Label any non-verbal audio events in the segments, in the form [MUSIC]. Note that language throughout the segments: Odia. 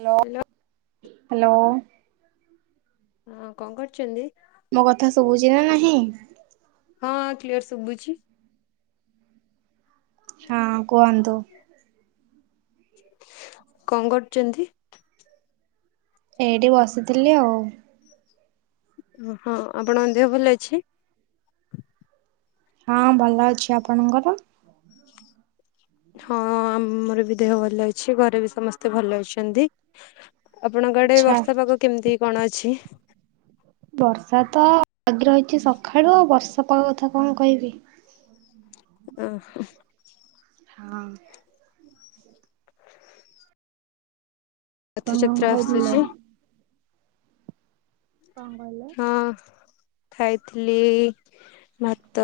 Hello hello. ହଁ କଣ କରୁଚନ୍ତି? ମୋ କଥା ଶୁଭୁଚି ନାଁ ନାହିଁ‌? ହଁ କ୍ଲିୟର ସବୁଛି। ହଁ କୁହନ୍ତୁ। କଣ କରୁଚନ୍ତି? ଏଇଠି ବସିଥିଲି ଆଉ। ଓହୋ ଆପଣଙ୍କ ଦେହ ଭଲ ଅଛି? ହଁ ଭଲ ଅଛି ଆପଣଙ୍କର? ହଁ ଆମର ବି ଦେହ ଭଲ ଅଛି ଘରେ ବି ସମସ୍ତେ ଭଲ ଅଛନ୍ତି। ଆପଣଙ୍କ ଆଡ଼େ ଆଚ୍ଛା। ବର୍ଷା ପାଗ କେମିତି କଣ ଅଛି? ବର୍ଷା ତ ଲାଗି ରହିଚି ସକାଳୁ ଆଉ ବର୍ଷା ପାଗ କଥା କଣ କହିବି। ଓହୋ। ହଁ। ତମେ କଣ ରଥଯାତ୍ରା ଆସୁଛି ଖାଇଥିଲ? କଣ କହିଲ? ହଁ ଖାଇଥିଲି ଭାତ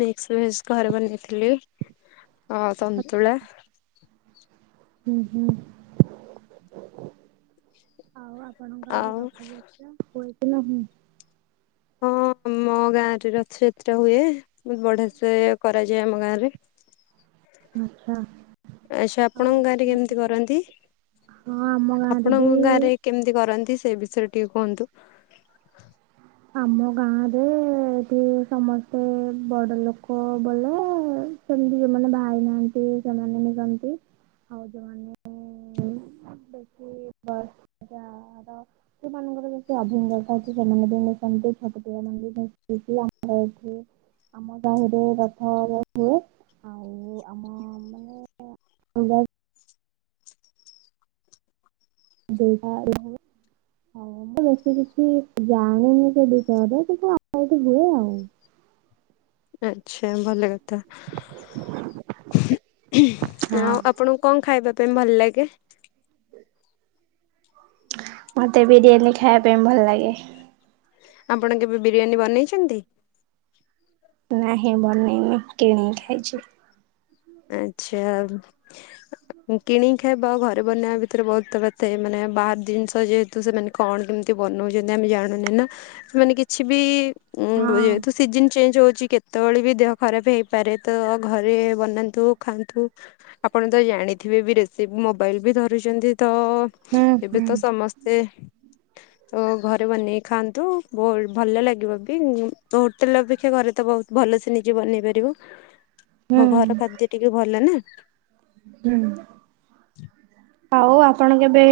ମିକ୍ସ ଭେଜ୍ ଘରେ ବନେଇଥିଲି ଆଉ ତନ୍ତୁଳା। ହୁଁ ହୁଁ। ଆଉ ଆପଣଙ୍କ ଆଡେ ଆଉ ରଥଯାତ୍ରା ହୁଏ କି ନାହିଁ? ହଁ ହୁଁ। ଆମ ଗାଁରେ ରଥଯାତ୍ରା ହୁଏ। ବଢିଆ ସେ କରାଯାଏ ଆମ ଗାଁରେ। ଆଚ୍ଛା। ଆଚ୍ଛା ଆଉ ଆପଣଙ୍କ ଗାଁରେ ଆପଣ କେମିତି କରନ୍ତି? ହଁ ଆମ ଗାଁରେ ଆପଣଙ୍କ ବିି ଗାଁରେ କେମିତି କରନ୍ତି ସେ ବିଷୟରେ ଟିକେ କୁହନ୍ତୁ। ଆମ ଗାଁରେ ଏଠି ସମସ୍ତେ ବଡ଼ ଲୋକ ବେଲେ ସେମିତି ଯୋଉମାନେ ବାହା ହେଇ ନାହାନ୍ତି ସେମାନେ ନେଇଯାଆନ୍ତି। ଆଉ ଯୋଉମାନେ ଉଁ ସେଠି। [UNINTELLIGIBLE] ହଁ ସେମାନଙ୍କର ଯେତେ ଅଭିଜ୍ଞତା ଅଛି ସେମାନେ ବି ସେମିତି ଛୋଟ ପିଲାମାନଙ୍କୁ। [INAUDIBLE] ଆମ ସାହିରେ ରଥ [INAUDIBLE] ହୁଏ। ଆଉ ଆମ [UNINTELLIGIBLE] ଦୁଇଟା। [INAUDIBLE] ହଉ ମୁଁ ବେଶୀ କିଛି ଜାଣିନି ସେ ବିଷୟରେ କିନ୍ତୁ ଆମ ଏଠି ହୁଏ ଆଉ। ଆଛା ଭଲ କଥା। ଆ ହଁ। ଆପଣଙ୍କୁ କଣ ଖାଇବା ପାଇଁ ଭଲ ଲାଗେ? ମୋତେ ବିରିୟାନୀ ଖାଇବା ପାଇଁ ଭଲ ଲାଗେ। ଆପଣ କେବେ ବିରିୟାନୀ ବନେଇଛନ୍ତି? ନାହିଁ ବନେଇନି କିଣିକି ଖାଇଛି। ଆଛା। କିଣିକି ଖାଇବା ଆଉ ଘରେ ବନେଇବା ଭିତରେ ବହୁତ ତଫାତ୍ ଥାଏ, ମାନେ ବାହାର ଜିନିଷ ଯେହେ ତୁ ସେମାନେ କଣ କେମିତି ବନଉଛନ୍ତି ଆମେ ଜାଣିନେ ନା। ସେମାନେ କିଛି ବି ଉଁ ହଁ। ଯେହେତୁ ସିଜନ ଚେଞ୍ଜ ହଉଛି କେତେବେଳେ ବି ଦେହ ଖରାପ ହେଇପାରେ, ତ ଘରେ ବନା- ନ୍ତୁ ଖାଆନ୍ତୁ। ଆପଣ ତ ଜାଣିଥିବେ ବି ରେସିପି, ମୋବାଇଲ ବି ଧରୁଛନ୍ତି ତ ହୁଁ ଏବେ ହୁଁ ତ ସମସ୍ତେ ତ ଘରେ ବନେଇକି ଖାଆନ୍ତୁ। ବହୁ ଭଲ ଲାଗିବ ବି। ଉଁ ହୋଟେଲ ଅପେକ୍ଷା ଘରେ ତ ବହୁତ ଭଲସେ ନିଜେ ବନେଇ ପାରିବ। ହୁଁ। ଘ-ଘର ଖାଦ୍ୟ ଟିକେ ଭଲ ନା। ହୁଁ। ହଉ ଆପଣ କେବେ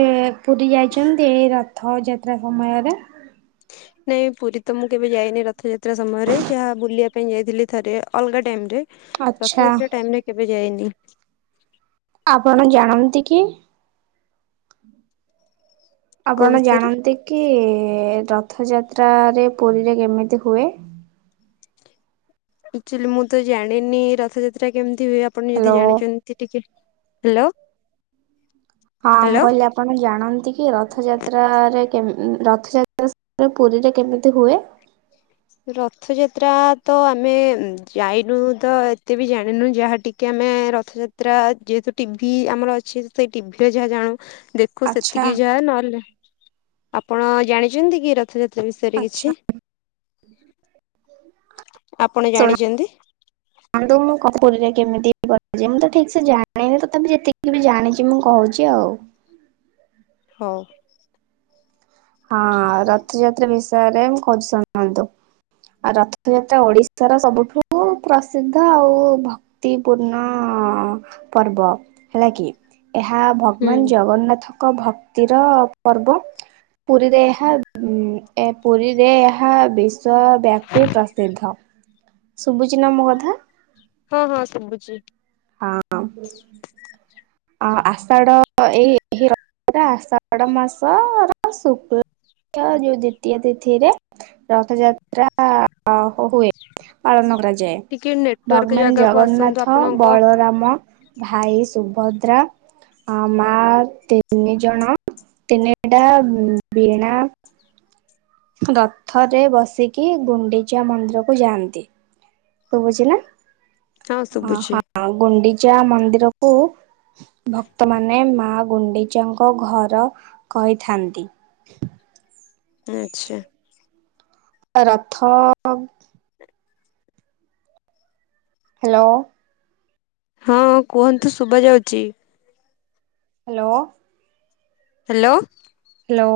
ପୁରୀ ଯାଇଛନ୍ତି ଏଇ ରଥ ଯାତ୍ରା ସମୟରେ? ନାଇଁ ପୁରୀ ତ ମୁଁ କେବେ ଯାଇନି ରଥଯାତ୍ରା ସମୟରେ। ଯାହା ବୁଲିବା ପାଇଁ ଯାଇଥିଲି ଥରେ ଅଲଗା ଟାଇମରେ। ଆଚ୍ଛା ରଥଯାତ୍ରା ଟାଇମରେ କେବେ ଯାଇନି। ଆପଣ ଜାଣନ୍ତି କି? କୋଉ ଆପଣ ବିଷୟରେ ଜାଣନ୍ତି କି ରଥଯାତ୍ରାରେ ପୁରୀରେ କେମିତି ହୁଏ? ଆକ୍ଚୁଆଲି ମୁଁ ତ ଜାଣିନି ରଥଯାତ୍ରା କେମିତି ହୁଏ। ଆପଣ ଯଦି ହ୍ୟାଲୋ ଜାଣିଛନ୍ତି ଟିକେ ହ୍ୟାଲୋ! ହଁ। ହ୍ୟାଲୋ [UNINTELLIGIBLE] ଆପଣ ଜାଣନ୍ତି କି ରଥଯାତ୍ରାରେ କେମ୍ ଉଁ ରଥ [UNINTELLIGIBLE] ପୁରୀରେ କେମିତି ହୁଏ? ରଥଯାତ୍ରା ତ ଆମେ ଯାଇନୁ, ତ ଏତେ ବି ଜାଣିନୁ ଯାହା ଟି କି ଆମେ ରଥଯାତ୍ରା ଯେହେତୁ ଟିଭି ଆମର ଅଛି, ସେଇ ଟିଭିରେ ଯାହା ଜାଣୁ ଦେ ଖୁ ଆଚ୍ଛା ସେତିକି ଯାହା ନହେଲେ, ଆପଣ ଜାଣିଛନ୍ତି କି ରଥଯାତ୍ରା ବିଷୟରେ ଆଚ୍ଛା କିଛି? ଆପଣ ଜାଣିଚନ୍ତି? ଆନ୍ତୁ ମୋ କପୁଲ୍ ରେ କେମିତି ହେବ? ଯେ ମୁଁ ତ ଠିକ୍ ସେ ଜାଣିନି, ତଥାପି ଯେତିକି ବି ଜାଣିଛି, ମୁଁ କହୁଛି ଆଉ। ହଉ। ହଁ ରଥଯାତ୍ରା ବିଷୟରେ ମୁଁ ଖୋଜନ୍ତୁ ଶୁଣନ୍ତୁ। ଆଉ ରଥଯାତ୍ରା ଓଡ଼ିଶାର ସବୁଠୁ ଉ ପ୍ରସିଦ୍ଧ ଆଉ ଭକ୍ତିପୂର୍ଣ୍ଣ ପର୍ବ। ହେଲା କି। ଏହା ହୁଁ ଭଗବାନ୍ ଜଗନ୍ନାଥଙ୍କ ଭକ୍ତିର ପର୍ବ। ପୁରୀରେ ଏହା ଇମ୍ ପୁରୀରେ ଏହା ବିଶ୍ୱବ୍ୟାପୀ ପ୍ରସିଦ୍ଧ। ଶୁବୁଚି ନା ମୋ କଥା? ହଁ ହଁ ଶୁବୁଚି। ହଁ ଅଁ ଆ ଆଷାଢ଼ ଏହି ର ଏଟା ଆଷାଢ଼ ମାସର ଶୁକ୍ଳ କ୍ଷ ଯୋଉ ଦ୍ଵିତୀୟା ତିଥିରେ ରଥଯାତ୍ରା ଆ ଆ ହୁଏ। ପାଳନ କରାଯାଏ। ଟିକେ ନେଟୱାର୍କ ଭଗବାନ ଜାଗାକୁ ଆସନ୍ତୁ ଜଗନ୍ନାଥ ଆପଣଙ୍କ ବଳରାମ, ଭାଇ ସୁଭଦ୍ରା ହଁ ମା ତିନି ଜଣ ତିନିଟା ବୀଣା ରଥରେ ବସିକି ଗୁଣ୍ଡିଚା ମନ୍ଦିରକୁ ଯାଆନ୍ତି। ଶୁବୁଚି ନା, ହଁ ଅଁ ଶୁଭୁଛି ହଁ ଗୁଣ୍ଡିଚା ମନ୍ଦିର କୁ ଭକ୍ତମାନେ ମା ଗୁଣ୍ଡିଚାଙ୍କ ଘର କହିଥାନ୍ତି। ଆଚ୍ଛା। ଅ ରଥ ଅଂ। ହାଲୋ। ହଁ କୁହନ୍ତୁ ଶୁବାଯାଉଛି। ହାଲୋ। ହାଲୋ। ହେଲୋ।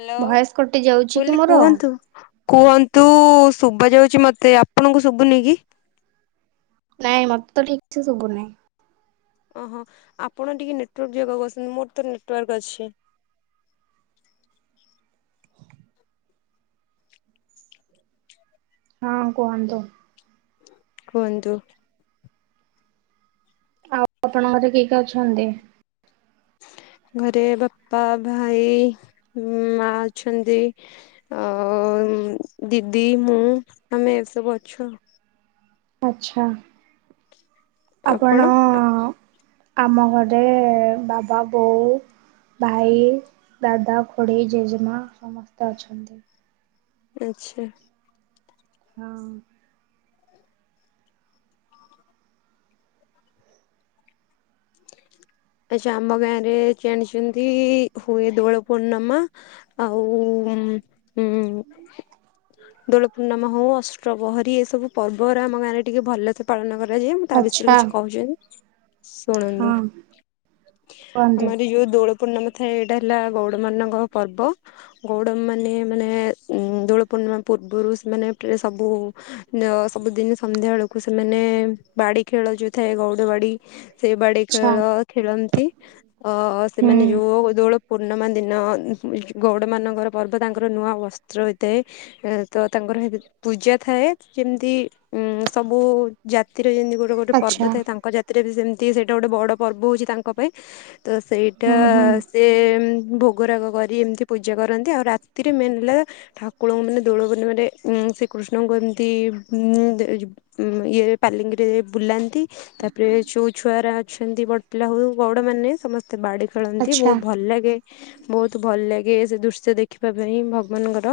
ହେଲୋ କଟି ଯାଉଛି କି ବୋଲି ମୋର? କୁହନ୍ତୁ। କୁହନ୍ତୁ ଶୁଭାଯାଉଛି ମତେ। ଆପଣଙ୍କୁ ଶୁଭୁନି କି? ନାଇଁ, ମତେ ତ ଠିକ୍ ସେ ଶୁବୁନି। ଓହ ଆପଣ ଟିକେ ନେଟୱାର୍କ ଜାଗାକୁ ଆସନ୍ତୁ। ମୋର ତ ନେଟୱାର୍କ ଅଛି। ହଁ କୁହନ୍ତୁ। କୁଅନ୍ତୁ। ଆଉ ଆପଣ ଘରେ କିଏ କିଏ ଅଛନ୍ତି? ଘରେ ବାପ୍ପା, ଭାଇ, ମା ଅଛନ୍ତି। ଆଉ ଦିଦି, ମୁଁ ଆମେ ଏସବୁ ଅଛୁ। ଆଚ୍ଛା ଆପଣ? ଆମ ଘରେ ବାବା, ବୋଉ ଭାଇ, ଦାଦା, ଖୁଡ଼ି ଜେଜେମା ସମସ୍ତେ ଅଛନ୍ତି। ଆଚ୍ଛା। ହଁ। ଆଛା ଆମ ଗାଁ ରେ ଜାଣିଛନ୍ତି, ହୁଏ ଦୋଳ ପୂର୍ଣ୍ଣମା ଆଉ ଉଁ ହୁଁ। ଦୋଳ ପୂର୍ଣ୍ଣମା ହଉ, ଅଷ୍ଟପହରି ଏସବୁ ପର୍ବରେ ଆମ ଗାଁ ରେ ଟିକେ ଭଲସେ ପାଳନ କରାଯାଏ। ମୁଁ ତା ବିଷୟରେ ଆଚ୍ଛା କିଛି କହୁଛନ୍ତି ଶୁଣନ୍ତୁ। ହଁ କୁହନ୍ତୁ ଆମରି ଯୋଉ ଦୋଳ ପୂର୍ଣ୍ଣିମା ଥାଏ, ଏଇଟା ହେଲା ଗଉଡ଼ମାନଙ୍କ ପର୍ବ। ଗଉଡ଼ମାନେ ମାନେ ଦୋଳ ପୂର୍ଣ୍ଣିମା ପୂର୍ବରୁ ସେମାନେ ପ୍ରା ସବୁ ସବୁଦିନ ସନ୍ଧ୍ୟାବେେଳକୁ ସେମାନେ ବାଡ଼ି ଖେଳ ଯୋଉ ଥାଏ ଗଉଡ ବାଡି ସେଇ ବାଡି ଆଚ୍ଛା ଖେଳ ଖେଳନ୍ତି ଅ ସେମାନେ ହୁଁ ଯୋଉ ଦୋଳ ପୂର୍ଣମା ଦିନ ଗଉଡ ମାନଙ୍କର ପର୍ବ ତାଙ୍କର ନୂଆ ବସ୍ତ୍ର ହେଇଥାଏ। ଏ ତ ତାଙ୍କର ସେଇଠି ପୂଜା ଥାଏ ଯେମିତି ଉଁ ସବୁ ଜାତିର ଯେମତି ଗୋ ଯୋଉ ଗୋଟେ ପର୍ବ ଆଚ୍ଛା ଥାଏ ତାଙ୍କ ଜାତିରେ ବି ସେମିତି ସେଇଟା ଗୋଟେ ବଡ ପର୍ବ ହଉଛି ତାଙ୍କ ପାଇଁ। ତ ସେଇଟା ହୁଁ ହୁଁ ସେ ଭୋଗରାଗ କରି ଏମିତି ପୂଜା କରନ୍ତି ଆଉ ରାତିରେ ମେନ୍ ହେଲା ଠାକୁରଙ୍କୁ ମାନେ ଦୋଳ ପୂର୍ଣିମା ରେ ଉଁ ଶ୍ରୀକୃଷ୍ଣଙ୍କୁ ଏମିତି ମୁଁ ଯେ ଯି ଉଁ ଇଏ ପାଲିଙ୍କିରେ ବୁଲାନ୍ତି। ତାପରେ ଯୋଉ ଛୁଆଗୁରା ଅଛନ୍ତି ବଡ ପିଲା ହଉ ବଡ ମାନେ ସମ ସ୍ତେ ବାଡି ଖେଳନ୍ତି ଆଚ୍ଛା ବହୁତ ଭଲ ଲାଗେ। ବହୁତ ଭଲ ଲାଗେ ସେ ଦୃଶ୍ୟ ଦେଖିବା ପାଇଁ ଭଗବାନଙ୍କର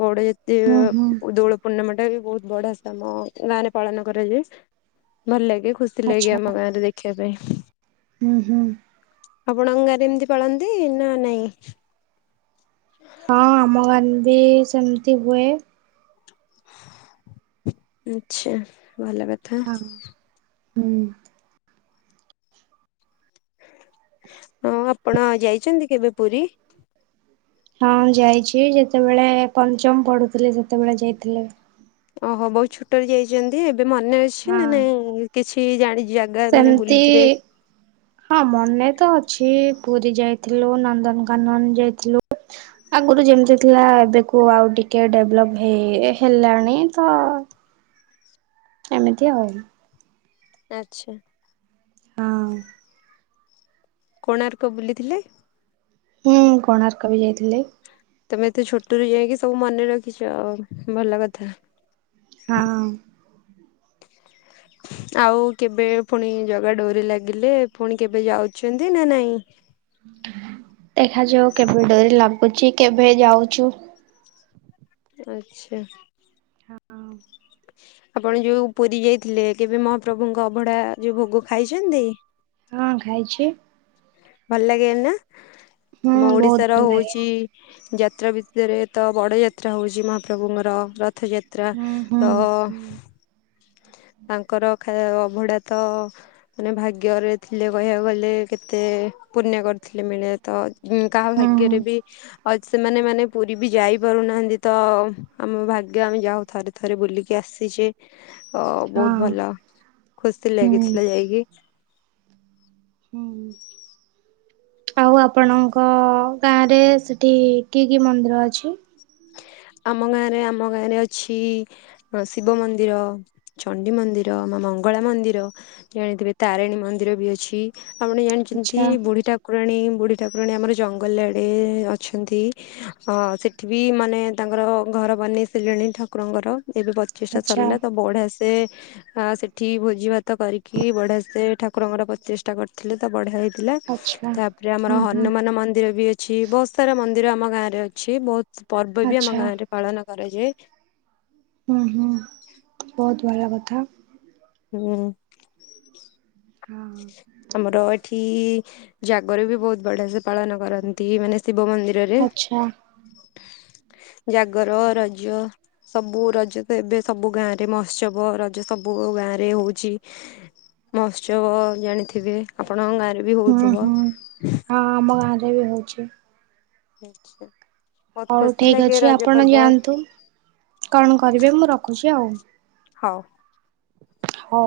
ବୋଡେ ଯେ ହୁଁ ହୁଁ ଦୋଳ ପୂର୍ଣ୍ଣମା ଟା ବି ବହୁତ ବଢିଆ ସେ ଆମ ଗାଁ ରେ ପାଳନ କରାଯାଏ ଭଲ ଲାଗେ ଖୁସି ସି ଲାଗେ ଆମ ଗାଁ ରେ ଦେଖିବା ପାଇଁ। ଉୁଁ ହୁଁ। ଆପଣଙ୍କ ଗାଁ ରେ ଏମିତି ପାଳନ୍ତି ନାଁ ନାଇଁ? ହଁ ଆମ ଗାଁ ରେ ବି ସେମିତି ହୁଏ। ଆଛା ଭଲ କ ହଁ ହୁଁ। ଆଉ ଆପଣ ଯାଇଛନ୍ତି କେବେ ପୁରୀ? ହଁ ଯାଇଛି ଯେତବେଳେ ପଞ୍ଚମ ପଢୁଥିଲି ସେତବେଳେ ଯାଇଥିଲି। ଓ ହୋ ବହୁତ ଛୋଟ ହେଇ ଯାଇଛନ୍ତି ଏବେ ମନେ ଅଛି ନା ହଁ। ନାଇଁ କିଛି ଜାଣିଛ? ସେମିତି ହଁ ମନେ ତ ଅଛି ପୁରୀ ଯାଇଥିଲୁ ନନ୍ଦନକାନନ ଯାଇଥିଲୁ। ଆଗରୁ ଯେମିତି ଥିଲା ଏବେକୁ ଆଉ ଟିକିଏ ଡେବଲପ୍ ହେଇ ହେଲାଣି ତ [INAUDIBLE] ଏମିତି ଆଉ। ଆଚ୍ଛା। ହଁ। କୋଣାର୍କ ବୁଲି ଥିଲେ? ହୁଁଁ କୋଣାର୍କ ବି ଯାଇଥିଲି। ତମେ ଏତେ ଛୋଟରୁୁ ଯାଇକି ସବୁ ମନେ ରଖିଛ ଆଉ ଭଲ କଥା। ହଁ। [INAUDIBLE] ଆଉ କେବେ ପୁଣି ଜଗା ଡୋରି ଲାଗିଲେ ପୁଣି କେବେ ଯାଉଛନ୍ତି ନା ନାଇଁ? ଦେଖାଯାଉ କେବେ ଡୋରି ଲାଗୁଛି କେବେ ଯାଉଛୁ। ଆଚ୍ଛା। ହଁ ଆପଣ ଯୋଉ ପୁରୀ ଯାଇଥିଲେ କେବେ ମହାପ୍ରଭୁଙ୍କ ଅଭଡ଼ା ଯୋଉ ଭୋଗ ଖାଇଛନ୍ତି? ହଁ ଖାଇଛି। ଭଲ ଲାଗେ ନା ହୁଁ ଆମ ବହୁତ ଓଡିଶାର ଭଲ ଲାଗେ ହଉଛି ଯାତ୍ରା ଭିତରେ ତ ବଡ଼ ଯାତ୍ରା ହଉଛି ମହାପ୍ରଭୁଙ୍କର ରଥ ଯା ତ୍ରା ହୁଁ ହୁଁ ତ ହୁଁ ତାଙ୍କର ଖାଇଆ ଅଭଡ଼ା ତ ମାନେ ଭାଗ୍ୟରେ ଥିଲେ କହିବାକୁ ଗଲେ କେତେ ପୂଣ୍ୟ କରିଥିଲେ ମିଳେ ତ ହଁ କାହା ଭାଗ୍ୟରେ ବି ଅଛି ସେମାନେ ମାନେ ପୁରୀ ବି ଯାଇ ପାରୁନାହାନ୍ତି ତ ଆମ ଭାଗ୍ୟ ଆମେ ଯା ହଉ ଥରେ ଥରେ ବୁଲିକି ଆସିଚେ। ଅ ବହୁତ ହଁ ଭଲ ଖୁସି ହୁଁ ଲାଗିଥିଲା ଯାଇକି। ହଁ। ଆଉ ଆପଣଙ୍କ ଗାଁରେ ସେଠି କି କି ମନ୍ଦିର ଅଛି? ଆମ ଗାଁ ରେ ଆମ ଗାଁ ରେ ଅଛି ହଁ ଶିବ ମନ୍ଦିର, ଚଣ୍ଡି ମନ୍ଦିର, ମା ମଙ୍ଗଳା ମନ୍ଦିର ଜାଣିଥିବେ ତାରିଣୀ ମନ୍ଦିର ବି ଅଛି ଆପଣ ଜାଣିଛନ୍ତି ଆଚ୍ଛା ବୁଢୀ ଠାକୁ କୁରାଣୀ ବୁଢୀ ଠାକୁରାଣୀ ଆମର ଜଙ୍ଗଲ ଆଡେ ଅଛନ୍ତି ଅ ସେଠି ବି ମାନେ ତାଙ୍କର ଘର ବନେଇ ସାରିଲେଣି ଠାକୁରଙ୍କର ଏବେ ପଚିଷ୍ଟା ଆଚ୍ଛା ସରିଲା ତ ବଢିଆସେ ସେ ଆ ସେଠି ଭୋଜି ଭାତ କରିକି ବଢିଆସେ ଠାକୁରଙ୍କର ପତିଷ୍ଠା କରି ଥିଲେ ତ ବଢିଆ ହେଇଥିଲା ଆଚ୍ଛା ତାପରେ ଆମର ହୁଁ ହୁଁ ହନୁମାନ ମନ୍ଦିର ବି ଅଛ ଛି ବହୁତ ସାରା ମନ୍ଦିର ଆମ ଗାଁ ରେ ଅଛି ବହୁତ ପର୍ବ ବି ଆମ ଆଚ୍ଛା। ଗାଁ ରେ ପାଳନ କରାଯାଏ। ମ ହଁ ବହୁତ ଭଲ କଥା। ହଁ। ହଁ। ଆମର ଏଠି ଜାଗର ବି ବହୁତ ବଢିଆ ସେ ପାଳନ କରନ୍ତି ମାନେ ଶିବ ମନ୍ଦିରରେ। ଆଚ୍ଛା ଜାଗର, ରଜ ସବୁ ରଜ ତ ଏବେ ସବୁ ଗାଁ ରେ ମହୋତ୍ସବ ରଜ ସବୁ ଗାଁ ରେ ହଉଛି ମହୋତ୍ସବ ଜାଣିଥିବେ ଆପଣଙ୍କ ଗାଁରେ ବି ମ ହଉଥିବ। ହୁଁ ହଁ ଆମ ଗାଁ ରେ ବି ହଉଛି। ଆଚ୍ଛା। ହଉ ଠିକ୍ ଅଛି ଆପଣ ଯାଆନ୍ତୁ କଣ କରିବେ ମୁଁ ରଖୁଛି ଆଉ। ହଉ। ହଉ।